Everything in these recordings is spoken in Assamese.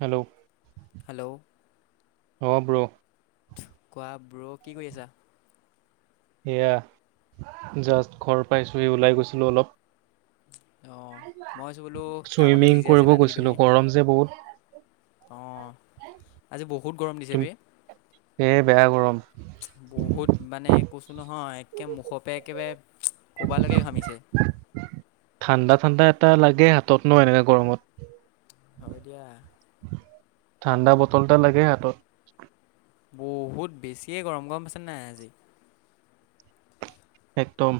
হেল্ল' হেল্ল' অব্ৰ কোৱা ব্ৰ কি কৰি আছা এয়া জাষ্ট ঘৰ পাইছোহি ওলাই গৈছিলো অলপ অঁ মই ভাবিছোঁ বোলো কামতে চুইমিং বিজি কৰিব গৈছিলো গৰম যে বহুত আহ আজি বহুত গৰম দিছে তুম বে এ বেয়া গৰম কছো নহয় একে মুখপে একেবাৰে কৰবালৈকে ঘামিছে টা লাগে হাতত ন এনেকা গৰমত হয় দিয়া ঠাণ্ডা বটল এটা লাগে হাতত বহুত বেছিয়ে গৰম গৰম আছে নাই আজি একদম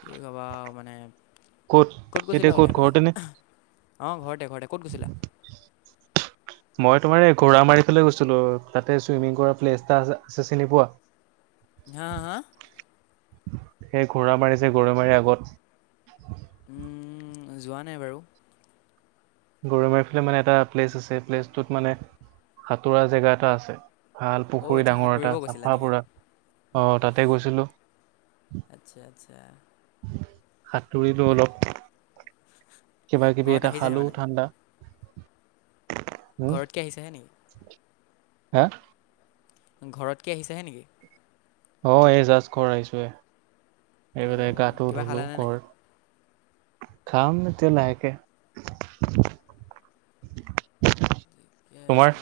কি কবা মানে ক'ত গৈছিলা এতিয়া ওলাই পেলাই ঘৰতে নে অ ঘৰতে ঘৰতে ক'ত গৈছিলা মই তোমাৰ এই ঘোৰা মাৰি ফালে গৈছিলো তাতে চুইমিং কৰা প্লেছ এটা আছে চিনি পোৱা হা হা সেই ঘোঁৰা মাৰিজে গৰৈ মাৰি আগত উম যোৱা নাই বাৰু গৰৈ মাৰি ফালে মানে এটা প্লেচ আছে প্লেচটোত মানে সাঁতোৰা জেগা এটা আছে ভাল অ' পুখুৰী আচ্ছা ডাঙৰ সাঁতুৰিব এটা গৈছিলা চাফা নেকি পুৰা আহ তাতে গৈছিলো আচ্ছা আচ্ছা হাতুৰিলো অলপ কিবা কিবি ঘৰত এটা আহিছাহে খালো মানে [unintelligible] উম ঘৰতকে আহিছেহে নি হা ঘৰত কি আহিছেহে নেকি অ এই জাজ ঘৰ আহিছো য়ে এইফালে অঁ গাটো কিবা ধুলো খালানে ঘ নাই খাম এতিয়া লাহেকে [unintelligible] তোমাৰ আছে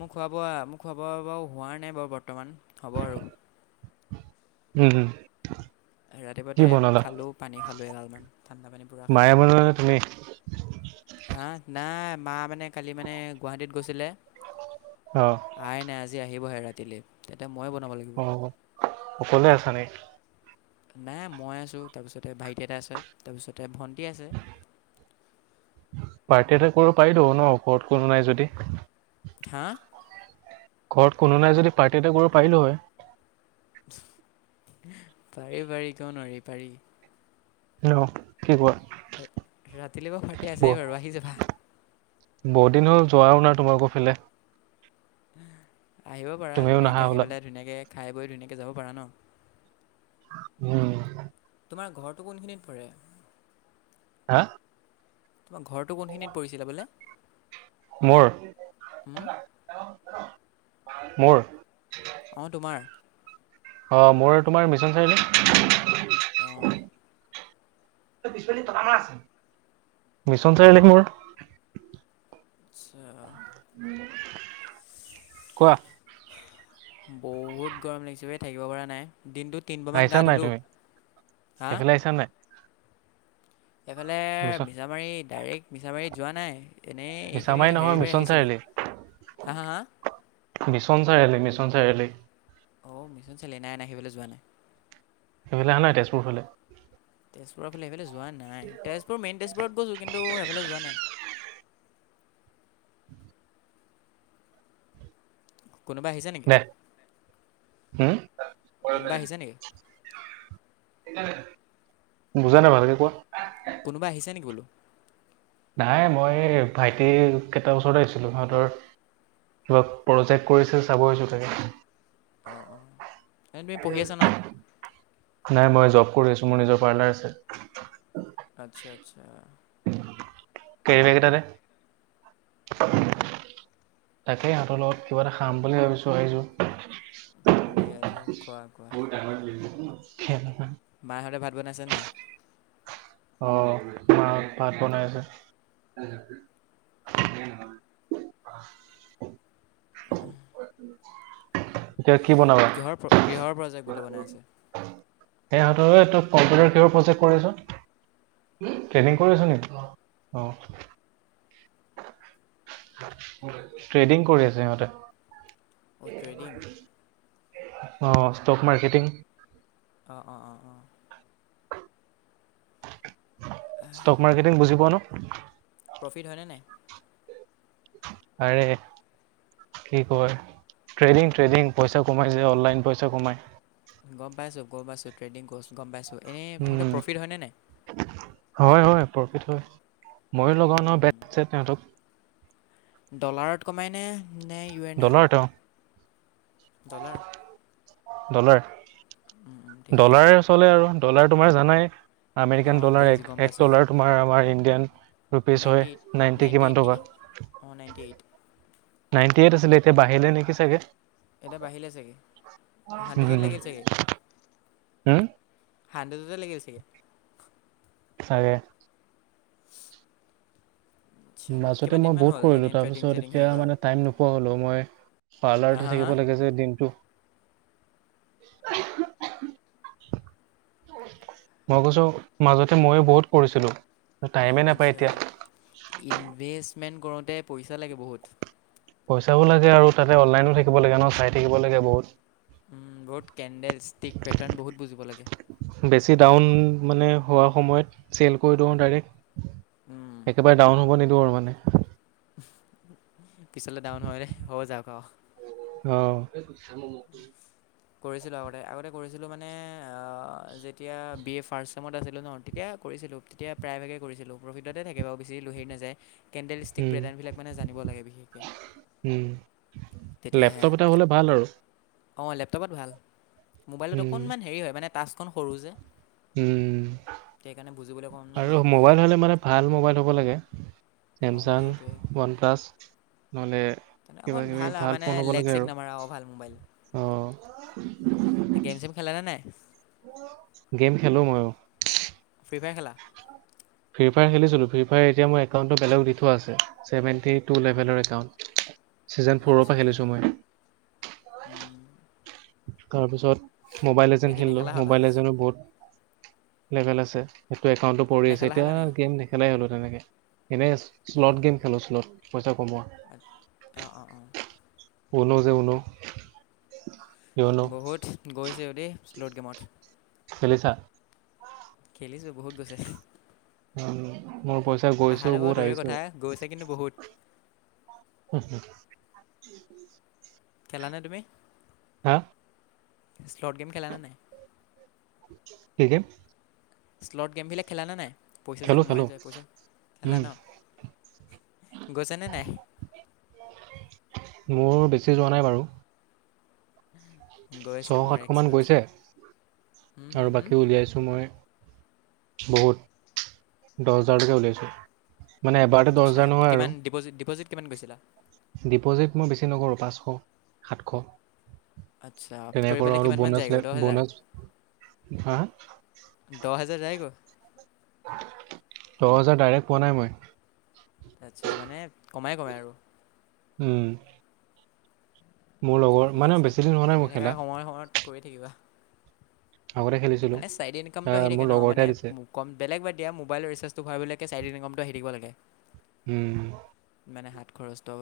মোৰ খোৱা বোৱা মোৰ খোৱা বোৱা হোৱা নাই বাৰু বৰ্তমান হ'ব আৰু উম হম কি ৰাতিপুৱাতে বনালা খালোঁ পানী খালোঁ এগালমান ঠাণ্ডা পানী পূৰা মায়ে খালোঁ বনালা নে তুমি হা নাই মা মানে কালি মানে গুৱাহাটীত গৈছিলে অ আহাই নাই আজি আহিবহে ৰাতিলে, তেতি অ অকলে আছা নি? নাই মই আছো, তাৰপিছতে ভাইটি এটা আছে, তাৰপিছতে ভন্টি [unintelligible] আছে। পাৰ্টি এটা কৰিব পাৰি দ ন ওপৰত কোনো নাই যদি ধ ঘৰত কোনো নাই যদি পাৰ্টি এটা কৰিব পাৰিলো হয় পাৰি পাৰি কিয় নোৱাৰি পাৰি ন কি কোৱা ৰাতিলৈ বৌ ফাৰটি ব আছে বাৰু আহি যাবা বহুত দিন হ'ল যোৱাও নাই তোমালোকৰফালে আহিব পাৰা নাহা ধুনীয়াকৈ আহি হ'লা পেলাই ধুনীয়াকৈ খাই বৈ ধুনীয়াকৈ যাব পাৰা ন উম তোমাৰ ঘৰটো কোনখিনিত পৰে হা তোমাৰ ঘৰটো কোনখিনিত পৰিছিলে বোলে মোৰ মোৰ অ তোমাৰ অ মোৰ তোমাৰ মিছন চাৰিআলে তেওঁ মিছন চাৰিআলক মোৰ আচ্ছা কোৱা বহুত গৰম লাগিছে বে থাকিব পৰা নাই দিনটো তিনিবামান আহিছা গা নাই ধুলোঁ তুমি হা এইফালে আহিছা নাই এইফালে মিছন মিছামাৰী ডাইৰেক্ট মিছামাৰীত যোৱা নাই এনেই এইখিনি মিছামাৰি হেৰি নহয় পৰাই মিছন আহিছিলোঁ চাৰিআলি হা হা হা mission Chariali mission mission Chariali অ' মিচন চাৰিআলি নাই-নাই সেইফালে যোৱা নাই। সেইফালে আহা নাই তেজপুৰৰ ফালে তেজপুৰৰ ফালে সেইফালে যোৱা নাই, তেজপুৰ মেইন তেজপুৰত গৈছোঁ কিন্তু সেইফালে যোৱা নাই। কোনোবা আহিছে নেকি? হম কোনোবা আহিছে নেকি? বুজা নাই ভালকৈ কোৱা। কোনোবা আহিছে নেকি বোলো। নাই মই ভাইটি কেইটা ওচৰত আহিছিলোঁ সিহঁতৰ কিবা প্ৰজেক্ট কৰিছে, চাব আহিছোঁ তাকে। অ'-অ' এনে তুমি পঢ়ি আছা ন'? নাই মই জব কৰি আছোঁ মোৰ নিজৰ পাৰ্লাৰ আছে। আচ্ছা-আচ্ছা। কেৰিবেগ এটা দে তাকে সিহঁতৰ লগত কিবা এটা খাম বুলি ভাবিছোঁ, আহিছোঁ। দিয়া-দিয়া। বহুত ডাঙৰ বিল [unintelligible] মাহঁতে ভাত বনাইছে নাই? অ' মা ভাত বনাই আছে। উম [unintelligible] [unintelligible] এতিয়া কি বনাবা? পোৰ [unintelligible] বনাই আছে সেহঁতৰ এইো তোক কম্পিউটাৰ কিহোৰ প্ৰজেক্ট কৰে ন ট্ৰেইনিং কৰি আছো নেকি অ ট্ৰেডিং কৰি আছে ইিহঁতে অ' ট্ৰেডিং অ ষ্টক মাৰ্কেটিং অঁ অঁ অঁ অঁ অঁ ষ্টক মাৰ্কেটিং বুজি পোৱা ন প্ৰফিট হয়নে নাই আৰে কি কয় ট্ৰেডিং ট্ৰেডিং পইচা কমাই যে অনলাইন পইচা কমাই গম পাইছোঁ গম পাইছোঁ ট্ৰেডিং গম পাইছোঁ এনেই সেইটো উম প্ৰফিট হয়নে নাই হয় হয় প্ৰফিট হয় মইো লগা ন উম, বেত ছেত সিহতক ডলাৰত কমাইনে নে ইউ এন আৰ ডলাৰত অ ডলাৰ ডলাৰ উম, উম, ঠিকে আছে ডলাৰ চলে আৰু ডলাৰ তোমাৰ জানাই আমেৰিকান অঁ ডলাৰ দেখিছোঁ এক গম এক পাইছোঁ ডলাৰ তোমাৰ আমাৰ ইণ্ডিয়ান ৰুপিজ হয় নাইণ্টি এইট নাইনটি নাইণ্টি কিমান এইট টকা নেকি অঁ নাইণ্টি এইট নাইনটি এইট আছিলল এতিয়া বাহিল নেকি চাগ এতিয়া বাঢ়িলে চাগে হাডজত উম লাগিল চাগে হম হাণ্ড্ৰেডতে লাগি চাগে চাগে আচ্ছা মাজতে কিমান মই দিনমান বহুত হ'ল কৰিলোঁ এনেই ট্ৰেডিং তাৰপিছত চেডিং হেৰি এতিয়া কৰা মানে টাইম নোপোৱা হ'লোঁ মই হা পাৰ্লাৰতে হা হা থাকিব লাগে যে দিনটো মই কৈছো মাজতে ময়ো বহুত পঢ়ছিলো আচছা ইনভেষ্টমেন্ট কৰোতে পইচা লাগে বহুত পইচাও লাগে আৰু তাতে অনলাইনো থাকিব লাগে ন চাই থাকিব লাগে বহুত উ বত কেণ্ডেল ষ্টিক পেটাৰণ বহুত বুজিব লাগে বেছি ডাউন মানে হোৱা সময়ত চেল কৰি দিও উম, ডাইৰেক্ট একেবাৰে ডাউন হব নিদিওঁ আৰু মানে পিচল ডাউন হয় নৰে হ যাব খও অ কৰিছিলো আগতে আগতে কৰিছিলো মানে যেতিয়া বি এ ফাৰ্ষ ত আছিলো ন তেতিয়া কৰিছিলো তেতিয়া প্ৰায়ভাগে কৰিছিলো প্ৰফিটতে থাকে বাৰু বেছি লোহে নাযায় কেণ্ডেল ষ্টিক উম প্ৰেদানবিলাক মানে জানিব লাগে বিশেষকে উম লেপটপ এটা হ'লে ভাল আৰু অঁ লেপটপত ভাল মোবাইলত উম অকণমান হেৰি হয় মানে টাছখন সৰু যে উম সেইকাৰণে বুজিবলৈ অকণমান আৰু অসুবিধা হয়। মোবাইল হলে মানে ভাল মোবাইল হ'ব লাগে চছেমচাং ওৱান প্লাছ নহ'লে নে কিবা অকখন কিবি ভাল মানে ফোন হ'ব লেগ লাগে চেগ আৰু নামাৰা অ ভাল মোবাইল অ গেম চেম খেলা নে নাই গেম খেলো মইয়ো ফ্ৰীফায়াৰ খেলা ফ্ৰীফায়াৰ খেলিছিলোঁ ফ্ৰ্ৰীফায়াৰ এতিয়া মোৰ একাউণ্টটো বেলেগ দি থোৱা আছে ছেভেন্টি টু লেভেলৰ একাউণ্ট ছিজন ফ'ৰৰ পৰা আচ্ছা, খেলিছো মই উম, তাৰ পিছত মোবাইল এতিয়া এজন কি খেলিলো নেখেলা হ'লা? মবাইল এজেনো বহুত লেভেল আছে সটো একাউণ্টো পৰি আছে নেখেলা এতিয়া হ'লা নেকি? গেম নেখেলাই হ'লো তেনেকে এনে শ্লট গেম খেলো শ্লট পইচা কমোৱা আচা অঁ অঁ ঊনো যে উনো বহুত গৈছে অ দে শ্লোট গেমত খেলিছা। খেলিছো বহুত গৈছে। মোৰ পইচা গৈছো আহাটো বাৰু বহুত দূৰৰে আহিছে কথা ও। গৈছে কিন্তু বহুত উম হম [inaudible] খেলা নাই তুমি? হা। ই-স্লটছ গেম খেলা নে নাই। কি গেম? শ্লেট গেমবিলাক খেলা নে নাই পইচা যে খেলো সোমাই খেলো যায় পইচা খেলা উম ন। গৈচেনে নাই। মোৰ বেছি যোৱা নাই বাৰু। গৈছে ছশ মোৰ সাতশ মান এক্সত গৈছে হুম হুম আৰু হুম বাকী উলিয়াইছো মই। বহুত দহ হেজাৰ লৈকে উওলাইছোঁ। মানে এবাৰতে দহ আচ্ছা হেজাৰ নহয় আৰু কিমান ডিপ'জিট ডিপ'জিট কিমান গৈছিলা ডিপজিট মই বেছি নকৰোঁ। পাঁচশ সাতশ। আচ্ছা তেনে কৰি কৰোঁ পেলাই আৰু কিমানমান যায়গৈ বনাছ দহ হেজাৰ বনাছ হা দহ হাজাৰ যায় গৈ। দহ হেজাৰ ডাইৰেক্ট পোৱা নাই মই। আচ্ছা মানে কমাই কমাই আৰু। উম মোৰ লগৰ ঠিকে মানে আছে বেছি দিন হোৱা নাই এনেই মোৰ থকা খেলা। সময় সময়ত কৰি থাকিবা। আগতে খেলিছিলোঁ মানে ছাইড ইনকামটো আহ আহি মোৰ থাকে ন লগৰ মানে এটাই দিছে কম বেলেগ বাদ দিয়া মোবাইল ৰিচাৰ্জটো ভৰাবলৈ। ছাইড ইনকামটো আহি থাকিব লাগে। উম মানে হাত খৰচটো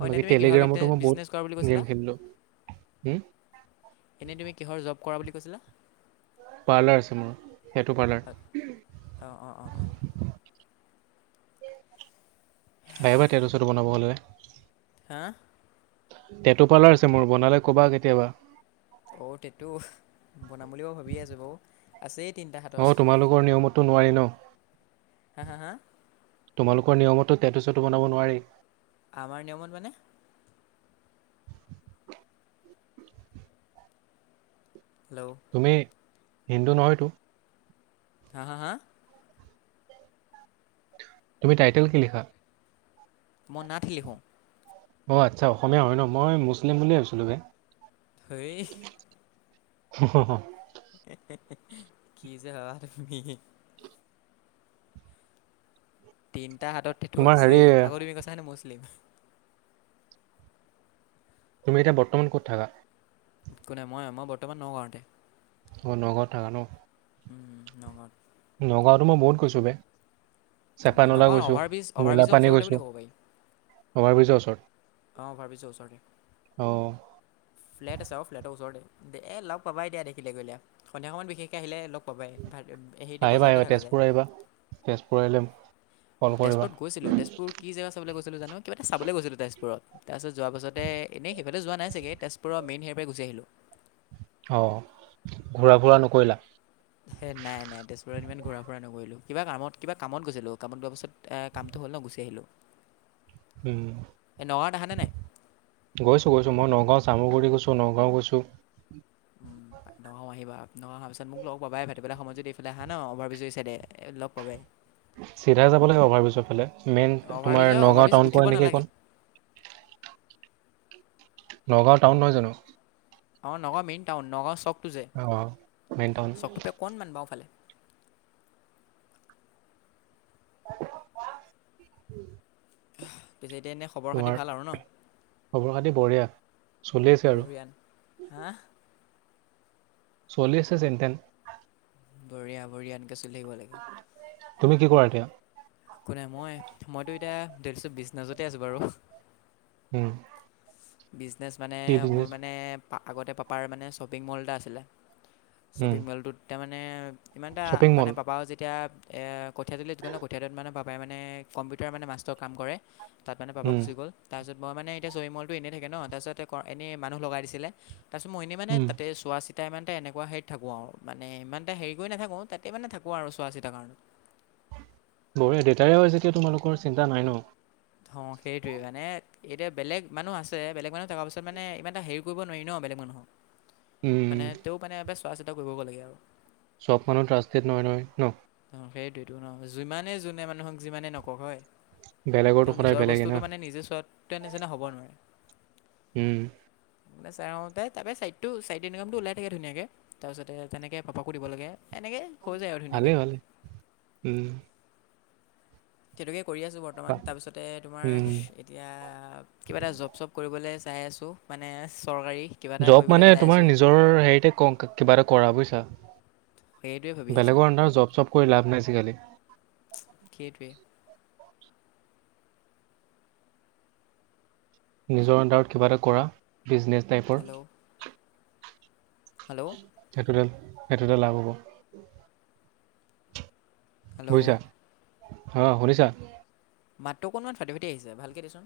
অ এনেই বাকী তুমি কিহৰ বিজনে টেলিগ্ৰামতো মই বিজনেছ কৰা বুলি বহুত কৈছিলা গেম খেলিলোঁ হ এনেই তুমি কিহৰ জব কৰা বুলি কৈছিলা? পাৰ্লাৰ আছে মোৰ। টেটু পাৰ্লাৰ অঁ অঁ অঁ অঁ আহিবা তোৰ ওচৰতো বনাব হলে। হা টেটুপাল্লাৰ আছে মোৰ বনালে কবা কেতিয়াবা? অ তেটো বনাম বুলিও ভাবিয়ে আছো বৌ আছে। অ তোমালোকৰ নিয়মতো নোৱাৰি ন? হা হা হা তোমালোকৰ নিয়মতো টেটু চেটো বনাব নোৱাৰি? আমাৰ নিয়মত মানে? হেল্ল' তুমি হিন্দু নহয়তো? হা হা হা তুমি টাইটেল কি লিখা? মই নাথ লিখো। অ আচ্ছা অসমীয়া হয় ন মই মুছলিম বুলিুলিয় ভাবিছিলোঁ ব হ হ হ কি যেমি তিনিটা হাতত টেটো তোমাৰ হেৰি আছেই আকৌ তুমি কৈছা হেনো মুছলিম তুমি এতিয়া বর্তমান ক'ত থাকা কোনে মই মই বৰ্তমান নগওঁতে অঁ নগাঁৱত থাকা ন উম, নগ নগাঁৱটো মই বহুত কৈছোঁ বে। অ', চেপানলা নগাঁও গৈছো অভাৰ ব্ৰিজ, অভাৰ ব্ৰিজৰ ওচৰতে বুলি ক'ব পাৰি। অভাৰব্ৰীজৰ ওচৰত। অ', অভাৰব্ৰীজৰ ওচৰতে। অ ফ্লেট আছে, ফ্লেটৰ ওচৰতে এ লগ পাবা এতিয়া দেখিলে গে সন্ধিয়া সময়ত বিশেষকে আহিলে লগ পাবাই ভা- হেৰিতে আহিবা, বজাৰতে আহিবা থকা যায়। তেজপুৰ আহিবা, তেজপুৰ আহিলেম তেজপুৰত গৈছিলোঁ তেজপুৰ কি জেগা চাবলৈ গৈছ [unintelligible] কিবা এটা চাবলৈ গৈছিলো তেজপুৰত তাৰছত যোৱা পাছতে এনেই সেই যোৱা নাই চাগে তেজপুৰৰ মেইন হে পাই গুচি আহিলোঁ। অ', ঘূৰা-ফুৰা নকৰিলা? হে নাই, নাই তেজপুৰত ইমান ঘূৰা-ফুৰা নকৰিলোঁ। কিবা কামত, কিবা কামত গৈছিলোঁ কামত গোৱাৰ পাছত কামটো হ'ল ন' গুচি আহিলো। উম, গৈছোঁ, গৈছোঁ মই নগাঁও চামুগুৰি গৈছোঁ, নগাঁও গৈছোঁ। নহ অহাৰ পিছত মোক লগ পাবাই ভাটি বেলা সময় যদি এফালে আহা নহয় অভাৰ ব্ৰিজৰ এই চাইদে এ লগ পাবাই। চিধাই যাব লাগে, অভাৰব্ৰীজৰ ফালে মেইন তোমাৰ অভাৰব্ৰিজ নগাঁও অভাৰব্ৰিজ টাউন উঠিব পোৱা নেকি নালাগে এইকণ নগাঁও টাউন নহয় জানো? অ', নগাঁও মেইন টাউন, নগাঁও চৰটো যে অ মেইন টাউন চকটোৰ পাই অকণমান বাওঁফালে। [inaudible] পিছে এতিয়া এনেই খবৰ খাতি তোমাৰ ভাল আৰু ন'? খবৰ খাতি বঢ়িয়া চলি আছে আৰু। বঢ়িয়ান হা চলি আছে যেন তেন। বঢ়িয়া, বঢ়িয়া এনকে চল আহিব লাগে। তুমি কি কৰা এতিয়া? এক নাই, মই মইতো এতিয়া ডেলচ বিছনাছতে আছোঁ বাৰু। উম। বিজনেছ মানে কি মোৰ বিজনেছ মানে আগতে পাপাৰ মানে শ্বপিং মল এটা আছিলে। উম শ্বপিং মলটোত তাৰমানে ইমান এটা শ্বপিং মানে মল পাপাও যেতিয়া এ কঠীয়াটো য কঠীয়াটোত মানে পাপাই মানে কম্পিউটাৰ মানে মাষ্টৰ কাম কৰে। তাত মানে পাপা উম গুচি গ'ল তাৰপিছত মই মানে এতিয়া চৰিমলটো এই থাকে ন' তাৰপিছত এনেই মানুহ লগাই দিছিলে। তাৰপিছত মইনে মানে উম তাতে চোৱা চিত তেয়া ইমান এতে এনেকুৱা হেৰিত থাকো আৰু মানে ইমান এটা হেৰি কৰি নাথাকোঁ তাতে মানে থাকোঁ আৰু চোৱা চিতা কাৰণত। [inaudible] বঢি দেউেতাইও যেতিয়া তোমালোকৰ চিন্তা নাই ন'। অ', সেইটোৱে মানে এতিয়া বেলেগ মানুহ আছে বেলেগ মানুহ থকা পাছত মানে ই এ হেৰি কৰিব নোৱাৰি ন' বেলেগ মানুহক। উম মানে তেওঁ মানে এয়াৰ পা চোৱা চিতা কৰিবগৈ লাগে আৰু। চব মানুহ ট্ৰাষ্টেড নহয়, নহয়, নহ। অ' সেইটোৱে টো নহ যিমানে যোনে মানুহক যিমানে নকওঁক হয়। বেলেগৰতো তেওঁ সদায় নিজৰ বেলেগে বস্তুতটো না মানে নিজে চোৱাতে নিচিনা হ'ব নোৱাৰে। উম। চেওঁতে তাৰাপৰা ছাইডটো ছাইডটো ইনকামটো ওলাই থাকে ধুনীয়াকৈ। তাৰপিছতে তেনেকৈ পাপাকো দিব লাগে। এনেকে হৈ যায় আৰু ধুনীয়াকে। ভালেই ভালেই উম। সেইটোকে কৰি আছোঁ। বৰ্তমান বাহ তাৰপিছতে উম তোমাৰ এতিয়া কিবা এটা জব চ'ব কৰিবলৈ। চাই আছোঁ, মানে চৰকাৰী। কিবা এটা জব্দ কৰিবলৈ মানে চাই তোমাৰ আছোঁ নিজৰ হেৰিতে ক কিবা এটা কৰা বুজিছা। সেইটোৱে ভাবি আছোঁ বেলেগৰ আন্দাৰত জব্দ চপ কৰি লাভ নাই আজিকালি। সেইটোৱে নিজৰ আন্দাৰত কিবা এটা কৰা ব্ৰিজনেছ টাইপৰ। হেল্ল' হেল্ল' সেইটোতে সেইটোতে লাভ হ'ব হেল্ল' বুজিছা অ শুনিছা মাতটো অকণমান ফাটি ফাটি আহিছে ভালকে দেচোন